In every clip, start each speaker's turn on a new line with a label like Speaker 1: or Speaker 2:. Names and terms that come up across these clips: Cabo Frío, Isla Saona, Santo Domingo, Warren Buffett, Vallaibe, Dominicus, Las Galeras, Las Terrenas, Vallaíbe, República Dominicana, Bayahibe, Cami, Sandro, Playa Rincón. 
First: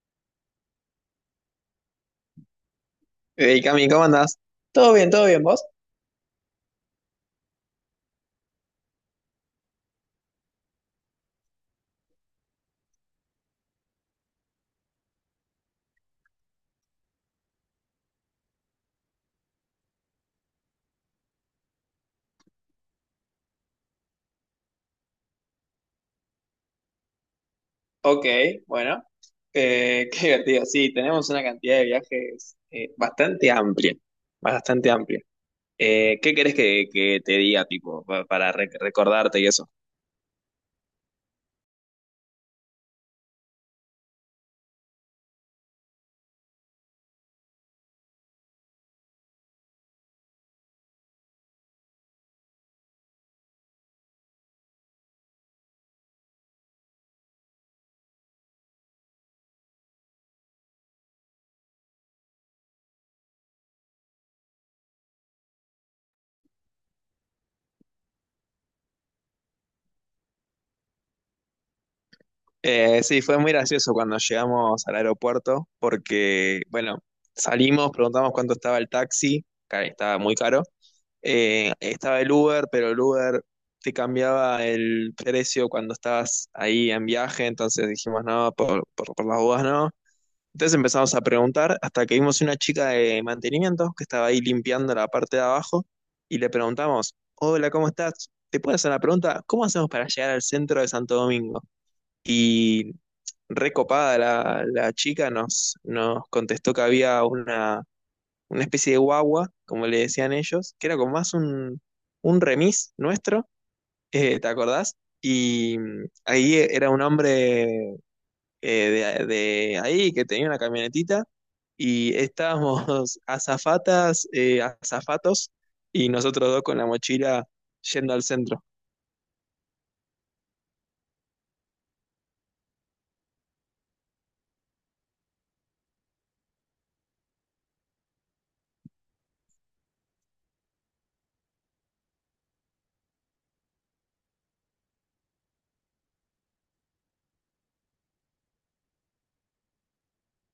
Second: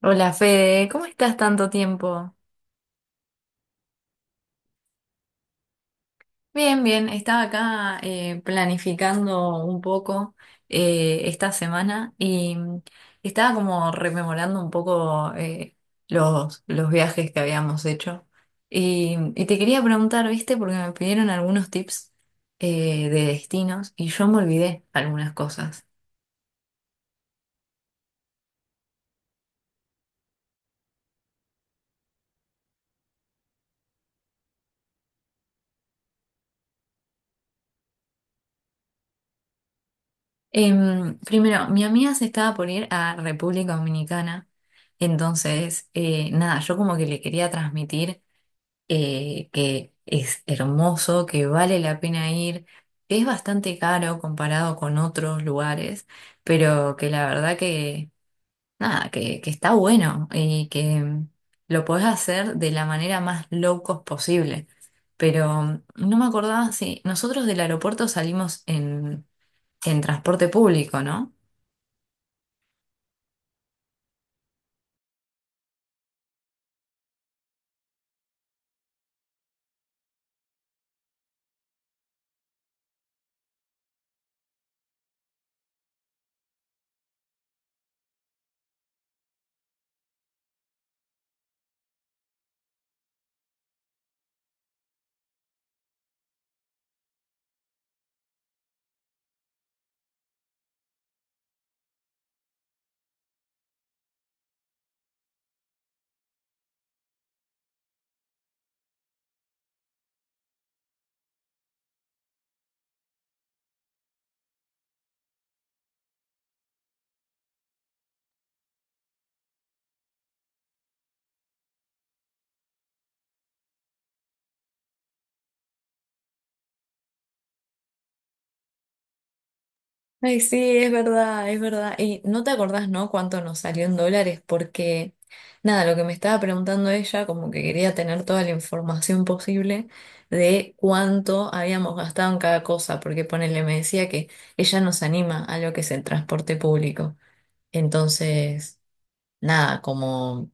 Speaker 1: Hola Fede, ¿cómo estás tanto tiempo?
Speaker 2: Hey Cami, ¿cómo andás? Todo bien, ¿vos?
Speaker 1: Bien, bien, estaba acá planificando un poco esta semana y estaba como rememorando un poco los viajes que habíamos hecho. Y te quería preguntar, ¿viste? Porque me pidieron algunos tips de destinos y yo me olvidé algunas cosas.
Speaker 2: Ok, bueno, qué divertido. Sí, tenemos una cantidad de viajes bastante amplia, bastante amplia. ¿Qué querés que te diga, tipo, para recordarte y eso?
Speaker 1: Primero, mi amiga se estaba por ir a República Dominicana. Entonces, nada, yo como que le quería transmitir que es hermoso, que vale la pena ir, que es bastante caro comparado con otros lugares, pero que la verdad que, nada, que está bueno y que lo podés hacer de la manera más low cost posible. Pero no me acordaba si nosotros del aeropuerto salimos en transporte público, ¿no?
Speaker 2: Sí, fue muy gracioso cuando llegamos al aeropuerto porque, bueno, salimos, preguntamos cuánto estaba el taxi, que estaba muy caro. Estaba el Uber, pero el Uber te cambiaba el precio cuando estabas ahí en viaje, entonces dijimos no, por las dudas no. Entonces empezamos a preguntar hasta que vimos una chica de mantenimiento que estaba ahí limpiando la parte de abajo y le preguntamos, hola, ¿cómo estás? ¿Te puedo hacer una pregunta? ¿Cómo hacemos para llegar al centro de Santo Domingo? Y recopada la chica nos contestó que había una especie de guagua, como le decían ellos, que era como más un remis nuestro, ¿te acordás? Y ahí era un hombre de ahí que tenía una camionetita y estábamos azafatas, azafatos y nosotros dos con la mochila yendo al centro.
Speaker 1: Ay, sí, es verdad, es verdad. Y no te acordás, ¿no? Cuánto nos salió en dólares, porque nada, lo que me estaba preguntando ella, como que quería tener toda la información posible de cuánto habíamos gastado en cada cosa, porque ponele, me decía que ella nos anima a lo que es el transporte público. Entonces, nada, como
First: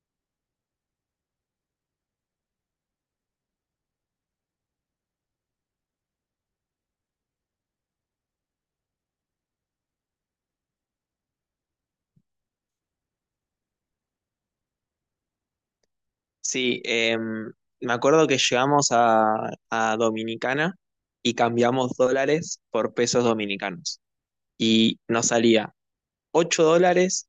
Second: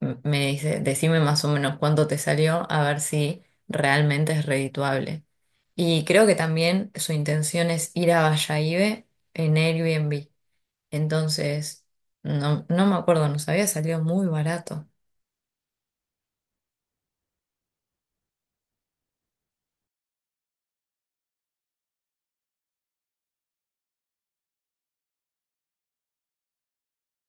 Speaker 1: me dice, decime más o menos cuánto te salió, a ver si realmente es redituable. Y creo que también su intención es ir a Bayahibe en Airbnb. Entonces, no, no me acuerdo, nos había salido muy barato.
Speaker 2: Sí, me acuerdo que llegamos a Dominicana y cambiamos dólares por pesos dominicanos. Y nos salía $8,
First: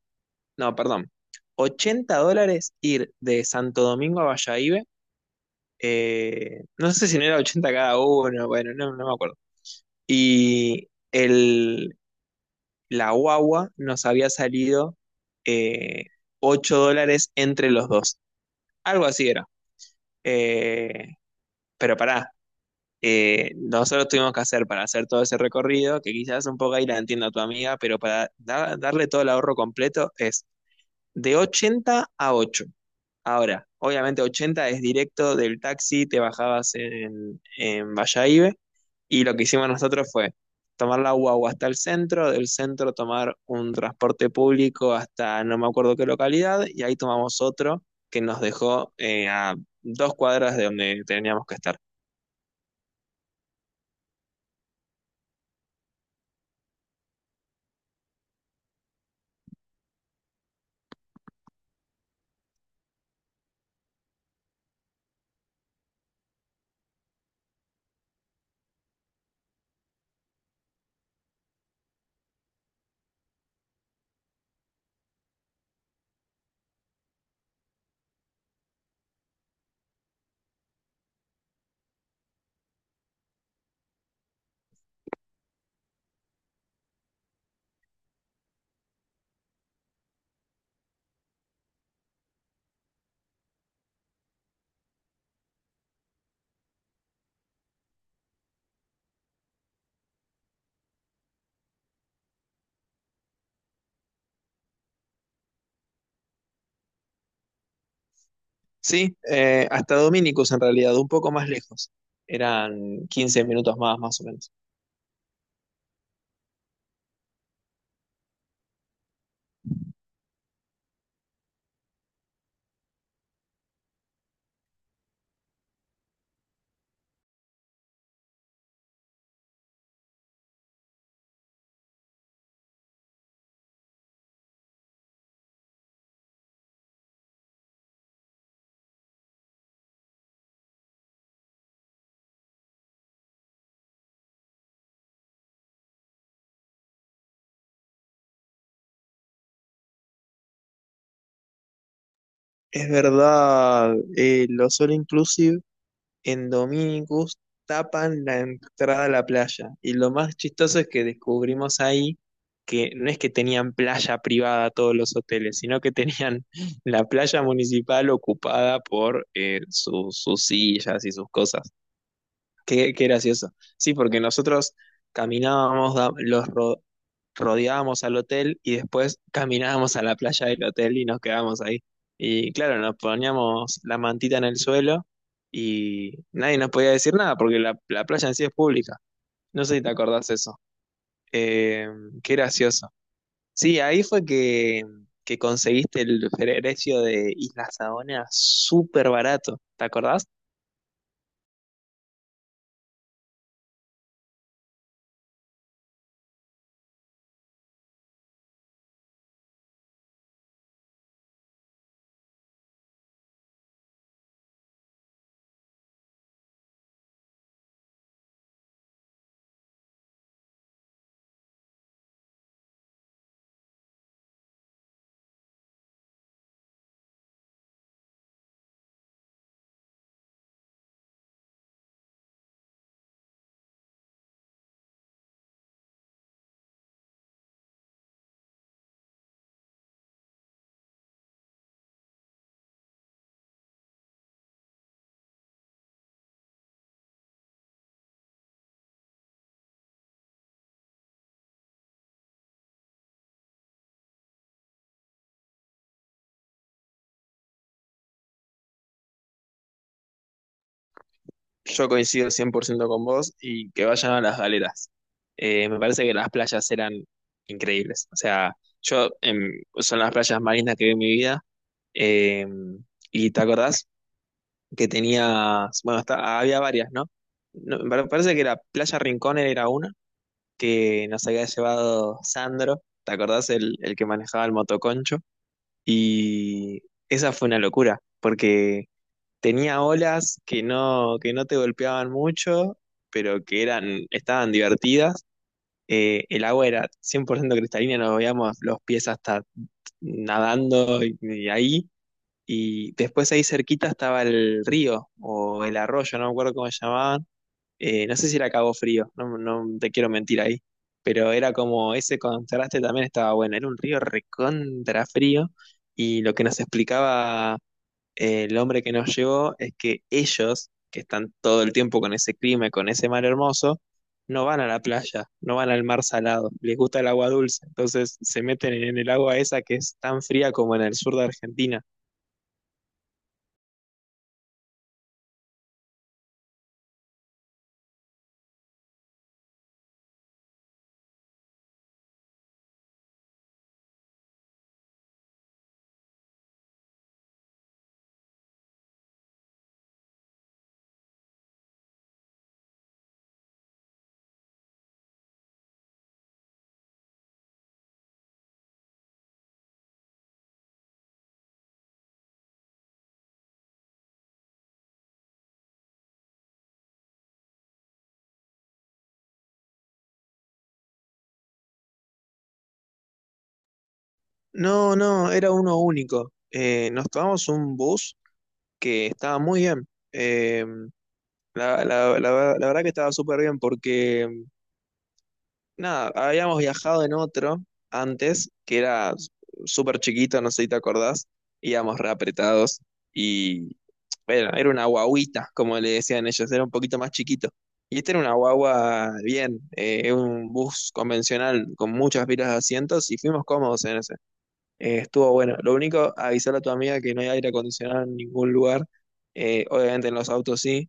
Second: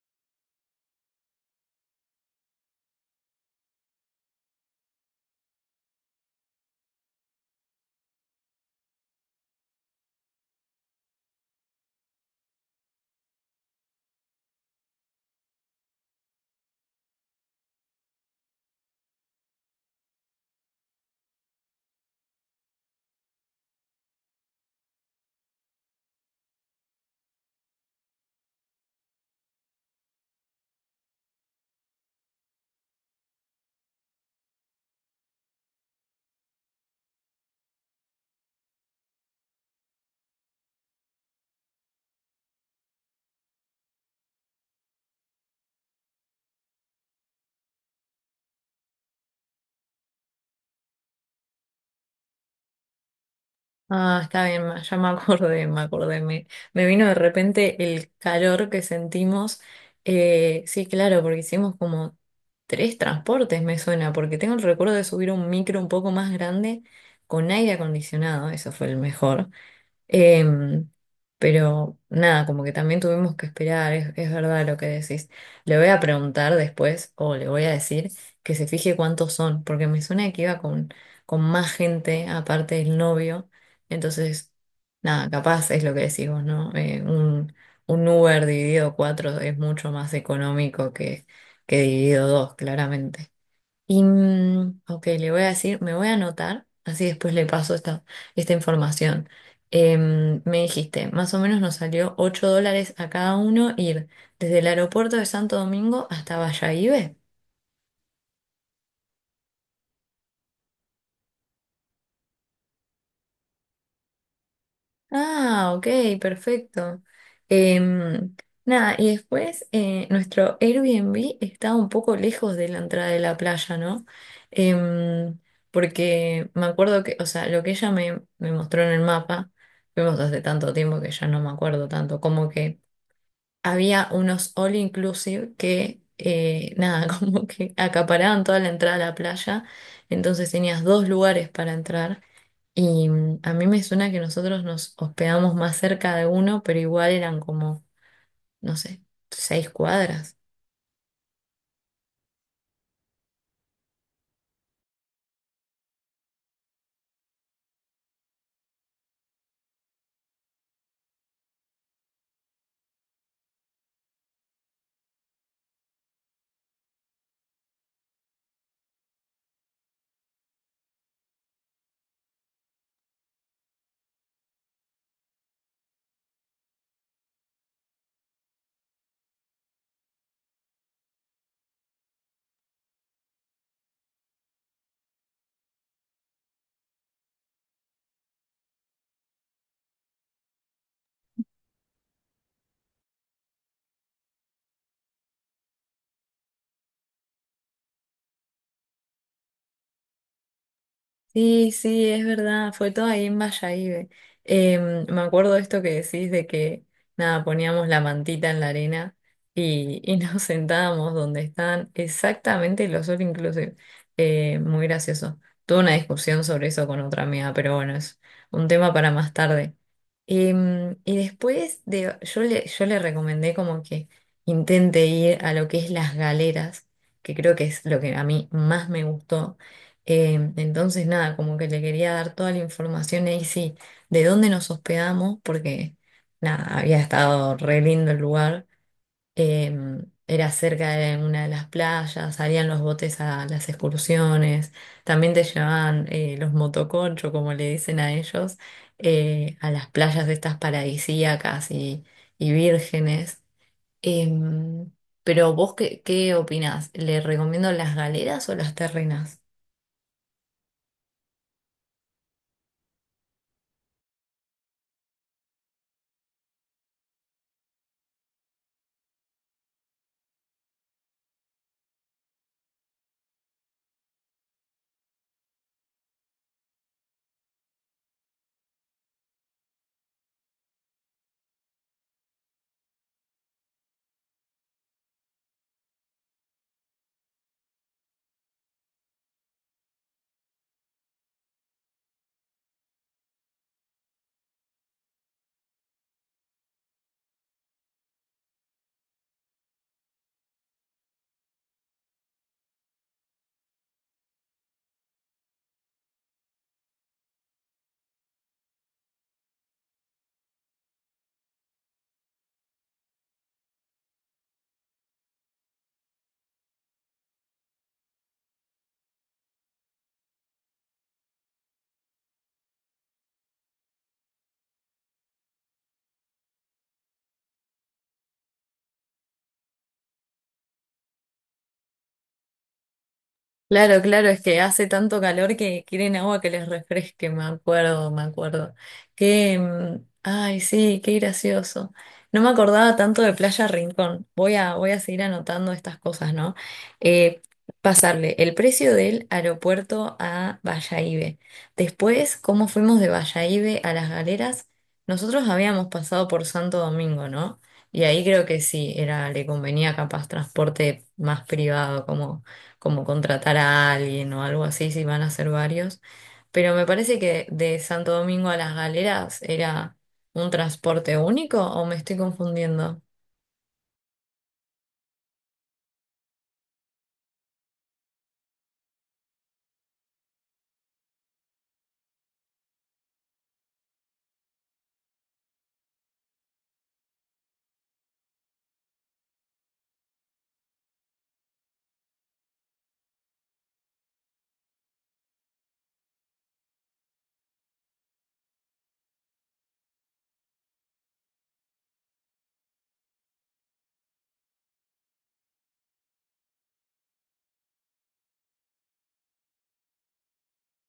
Speaker 2: no, perdón, $80 ir de Santo Domingo a Bayahibe. Eh, no sé si no era 80 cada uno, bueno, no, no me acuerdo. Y el, la guagua nos había salido eh, $8 entre los dos. Algo así era. Eh, pero pará. Nosotros tuvimos que hacer para hacer todo ese recorrido, que quizás un poco ahí la entiendo a tu amiga, pero para darle todo el ahorro completo es de 80 a 8. Ahora, obviamente 80 es directo del taxi, te bajabas en Vallaibe, y lo que hicimos nosotros fue tomar la guagua hasta el centro, del centro tomar un transporte público hasta no me acuerdo qué localidad, y ahí tomamos otro que nos dejó a 2 cuadras de donde teníamos que estar.
Speaker 1: Ah, está bien, ya me acordé, me acordé. Me vino de repente el calor que sentimos. Sí, claro, porque hicimos como tres transportes, me suena, porque tengo el recuerdo de subir a un micro un poco más grande con aire acondicionado, eso fue el mejor. Em, pero nada, como que también tuvimos que esperar, es verdad lo que decís. Le voy a preguntar después, o le voy a decir, que se fije cuántos son, porque me suena que iba con más gente, aparte del novio. Entonces, nada, capaz es lo que decís vos, ¿no? Un Uber dividido cuatro es mucho más económico que dividido dos, claramente. Y, ok, le voy a decir, me voy a anotar, así después le paso esta información. Me dijiste, más o menos nos salió $8 a cada uno ir desde el aeropuerto de Santo Domingo hasta Bayahibe.
Speaker 2: Sí, hasta Dominicus en realidad, un poco más lejos. Eran 15 minutos más, más o menos.
Speaker 1: Ah, ok, perfecto. Em, Nada, y después nuestro Airbnb está un poco lejos de la entrada de la playa, ¿no? Em, Porque me acuerdo que, o sea, lo que ella me mostró en el mapa, fuimos hace tanto tiempo que ya no me acuerdo tanto, como que había unos all inclusive que, nada, como que acaparaban toda la entrada a la playa, entonces tenías dos lugares para entrar. Y a mí me suena que nosotros nos hospedamos más cerca de uno, pero igual eran como, no sé, 6 cuadras.
Speaker 2: Es verdad, los All Inclusive en Dominicus tapan la entrada a la playa. Y lo más chistoso es que descubrimos ahí que no es que tenían playa privada todos los hoteles, sino que tenían la playa municipal ocupada por sus sillas y sus cosas. Qué, qué gracioso. Sí, porque nosotros caminábamos, rodeábamos al hotel y después caminábamos a la playa del hotel y nos quedábamos ahí. Y claro, nos poníamos la mantita en el suelo y nadie nos podía decir nada porque la playa en sí es pública. No sé si te acordás eso. Eh, Qué gracioso. Sí, ahí fue que conseguiste el precio de Isla Saona súper barato. ¿Te acordás?
Speaker 1: Sí, sí, es verdad, fue todo ahí en Vallaíbe. Me acuerdo esto que decís de que, nada, poníamos la mantita en la arena y nos sentábamos donde están exactamente los all inclusive. Muy gracioso. Tuve una discusión sobre eso con otra amiga, pero bueno, es un tema para más tarde. Y después yo le recomendé como que intente ir a lo que es las galeras, que creo que es lo que a mí más me gustó. Entonces, nada, como que le quería dar toda la información ahí, sí, de dónde nos hospedamos, porque nada, había estado re lindo el lugar. Eh, Era cerca de una de las playas, salían los botes a las excursiones, también te llevaban los motoconchos, como le dicen a ellos, a las playas de estas paradisíacas y vírgenes. Em, pero vos, ¿qué opinás? ¿Le recomiendo las galeras o las terrenas?
Speaker 2: Yo coincido 100% con vos y que vayan a las galeras. Me parece que las playas eran increíbles. O sea, yo son las playas marinas que vi en mi vida. Eh, y te acordás que tenías, bueno, había varias, ¿no? No, me parece que la Playa Rincón era una que nos había llevado Sandro. ¿Te acordás el que manejaba el motoconcho? Y esa fue una locura, porque tenía olas que no te golpeaban mucho, pero que eran, estaban divertidas. El agua era 100% cristalina, nos veíamos los pies hasta nadando y ahí. Y después ahí cerquita estaba el río o el arroyo, no me acuerdo cómo se llamaban. No sé si era Cabo Frío, no te quiero mentir ahí. Pero era como ese contraste también estaba bueno. Era un río recontra frío y lo que nos explicaba el hombre que nos llevó es que ellos, que están todo el tiempo con ese clima y con ese mar hermoso, no van a la playa, no van al mar salado, les gusta el agua dulce, entonces se meten en el agua esa que es tan fría como en el sur de Argentina.
Speaker 1: Claro, claro, es que hace tanto calor que quieren agua que les refresque, me acuerdo, me acuerdo. Que, ay, sí, qué gracioso. No me acordaba tanto de Playa Rincón. Voy a seguir anotando estas cosas, ¿no? Eh, Pasarle el precio del aeropuerto a Bayahibe. Después, cómo fuimos de Bayahibe a Las Galeras. Nosotros habíamos pasado por Santo Domingo, ¿no? Y ahí creo que sí, era, le convenía capaz transporte más privado, como contratar a alguien o algo así, si van a ser varios. Pero me parece que de Santo Domingo a Las Galeras era un transporte único o me estoy confundiendo.
Speaker 2: No, no, era uno único. Nos tomamos un bus que estaba muy bien. Eh, la verdad que estaba súper bien porque nada, habíamos viajado en otro antes, que era súper chiquito, no sé si te acordás, íbamos reapretados y bueno, era una guaguita, como le decían ellos, era un poquito más chiquito. Y este era una guagua bien, es un bus convencional con muchas filas de asientos y fuimos cómodos en ese. Estuvo bueno. Lo único, avisarle a tu amiga que no hay aire acondicionado en ningún lugar. Obviamente en los autos sí,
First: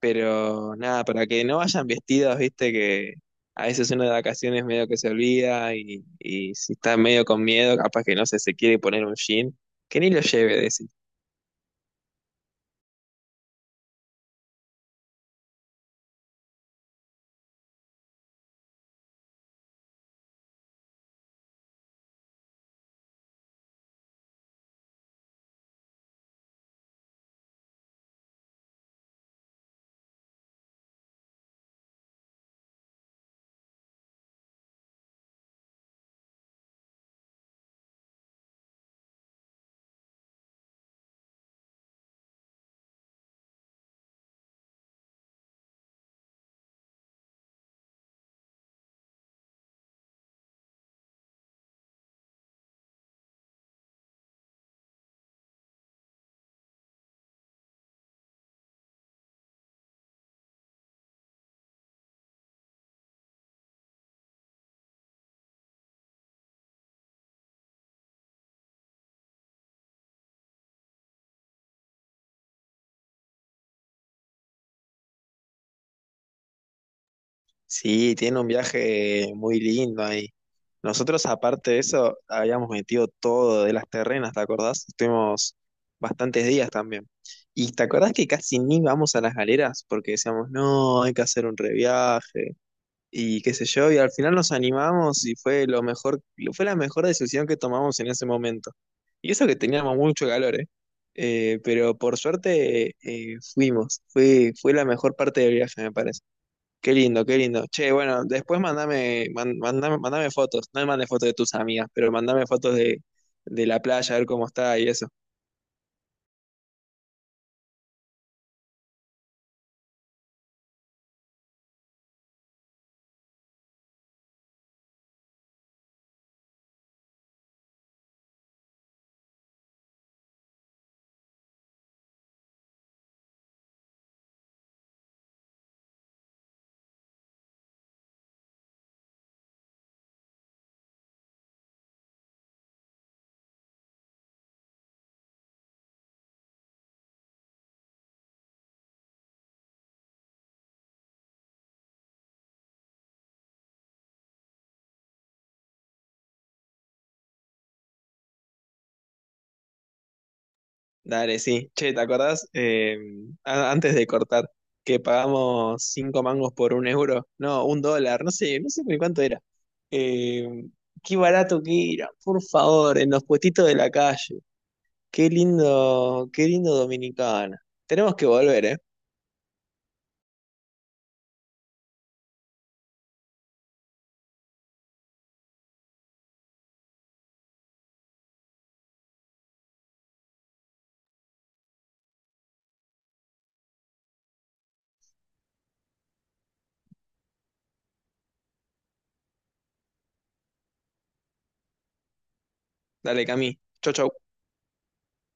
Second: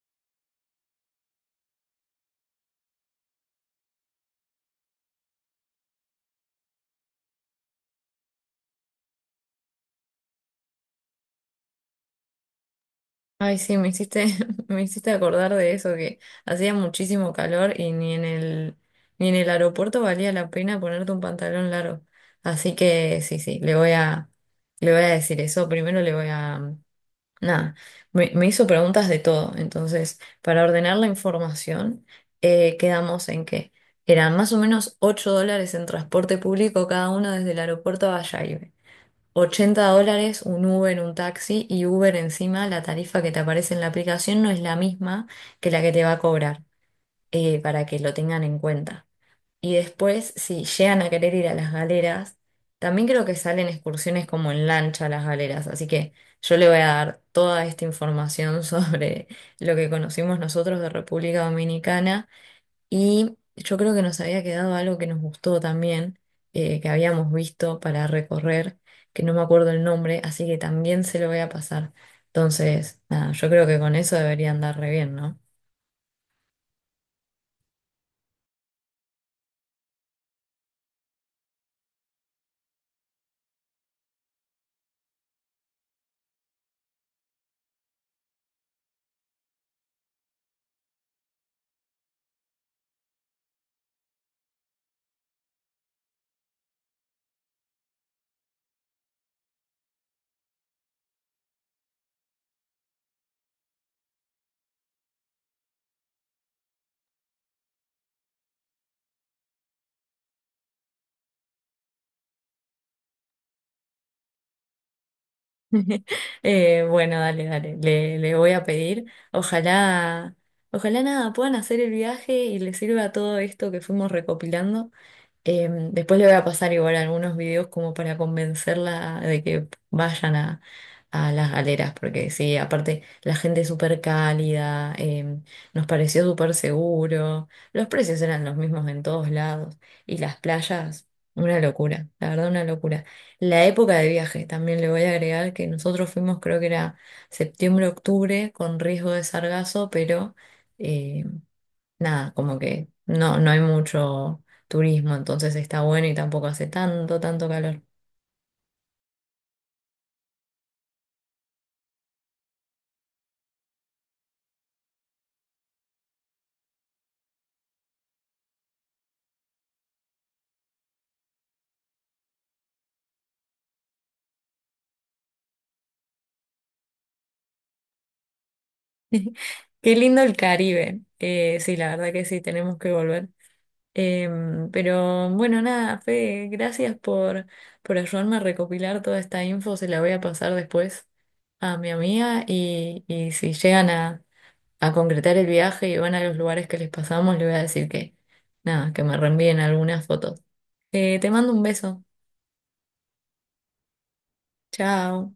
Speaker 2: pero nada, para que no vayan vestidos, viste que a veces uno de vacaciones medio que se olvida y si está medio con miedo, capaz que no sé, se quiere poner un jean, que ni lo lleve, decir. Sí,
Speaker 1: Ay, sí, me hiciste, me hiciste acordar de eso, que hacía muchísimo calor y ni en el aeropuerto valía la pena ponerte un pantalón largo. Así que sí, sí, le voy a decir eso. Primero nada, me hizo preguntas de todo. Entonces, para ordenar la información, quedamos en que eran más o menos $8 en transporte público cada uno desde el aeropuerto a Bayahibe. $80 un Uber, un taxi y Uber encima, la tarifa que te aparece en la aplicación no es la misma que la que te va a cobrar, para que lo tengan en cuenta. Y después, si llegan a querer ir a las galeras, también creo que salen excursiones como en lancha a las galeras. Así que yo le voy a dar toda esta información sobre lo que conocimos nosotros de República Dominicana. Y yo creo que nos había quedado algo que nos gustó también, que habíamos visto para recorrer, que no me acuerdo el nombre, así que también se lo voy a pasar. Entonces, nada, yo creo que con eso deberían andar re bien, ¿no?
Speaker 2: sí, tiene un viaje muy lindo ahí. Nosotros, aparte de eso, habíamos metido todo de las terrenas, ¿te acordás? Estuvimos bastantes días también. ¿Y te acordás que casi ni vamos a las galeras? Porque decíamos, no, hay que hacer un reviaje. Y qué sé yo, y al final nos animamos y fue lo mejor, fue la mejor decisión que tomamos en ese momento. Y eso que teníamos mucho calor, ¿eh? Pero por suerte fuimos, fue la mejor parte del viaje, me parece. Qué lindo, qué lindo. Che, bueno, después mandame, mandame, mandame fotos, no me mandes fotos de tus amigas, pero mandame fotos de la playa, a ver cómo está y eso.
Speaker 1: Bueno, dale, dale, le voy a pedir. Ojalá, ojalá nada, puedan hacer el viaje y les sirva todo esto que fuimos recopilando. Después le voy a pasar igual algunos videos como para convencerla de que vayan a las galeras, porque sí, aparte la gente es súper cálida, nos pareció súper seguro, los precios eran los mismos en todos lados y las playas, una locura, la verdad una locura. La época de viaje, también le voy a agregar que nosotros fuimos creo que era septiembre, octubre, con riesgo de sargazo, pero eh, nada, como que no, no hay mucho turismo, entonces está bueno y tampoco hace tanto, tanto calor.
Speaker 2: Dale, sí. Che, ¿te acordás? Antes de cortar, que pagamos cinco mangos por un euro. No, un dólar, no sé, no sé ni cuánto era. Eh, Qué barato que era, por favor, en los puestitos de la calle. Qué lindo Dominicana. Tenemos que volver, ¿eh?
Speaker 1: Qué lindo el Caribe. Sí, la verdad que sí, tenemos que volver. Pero bueno, nada, Fede, gracias por ayudarme a recopilar toda esta info. Se la voy a pasar después a mi amiga y si llegan a concretar el viaje y van a los lugares que les pasamos, le voy a decir que, nada, que me reenvíen algunas fotos. Te mando un beso.
Speaker 2: Dale, Cami. Chau, chau.
Speaker 1: Chao.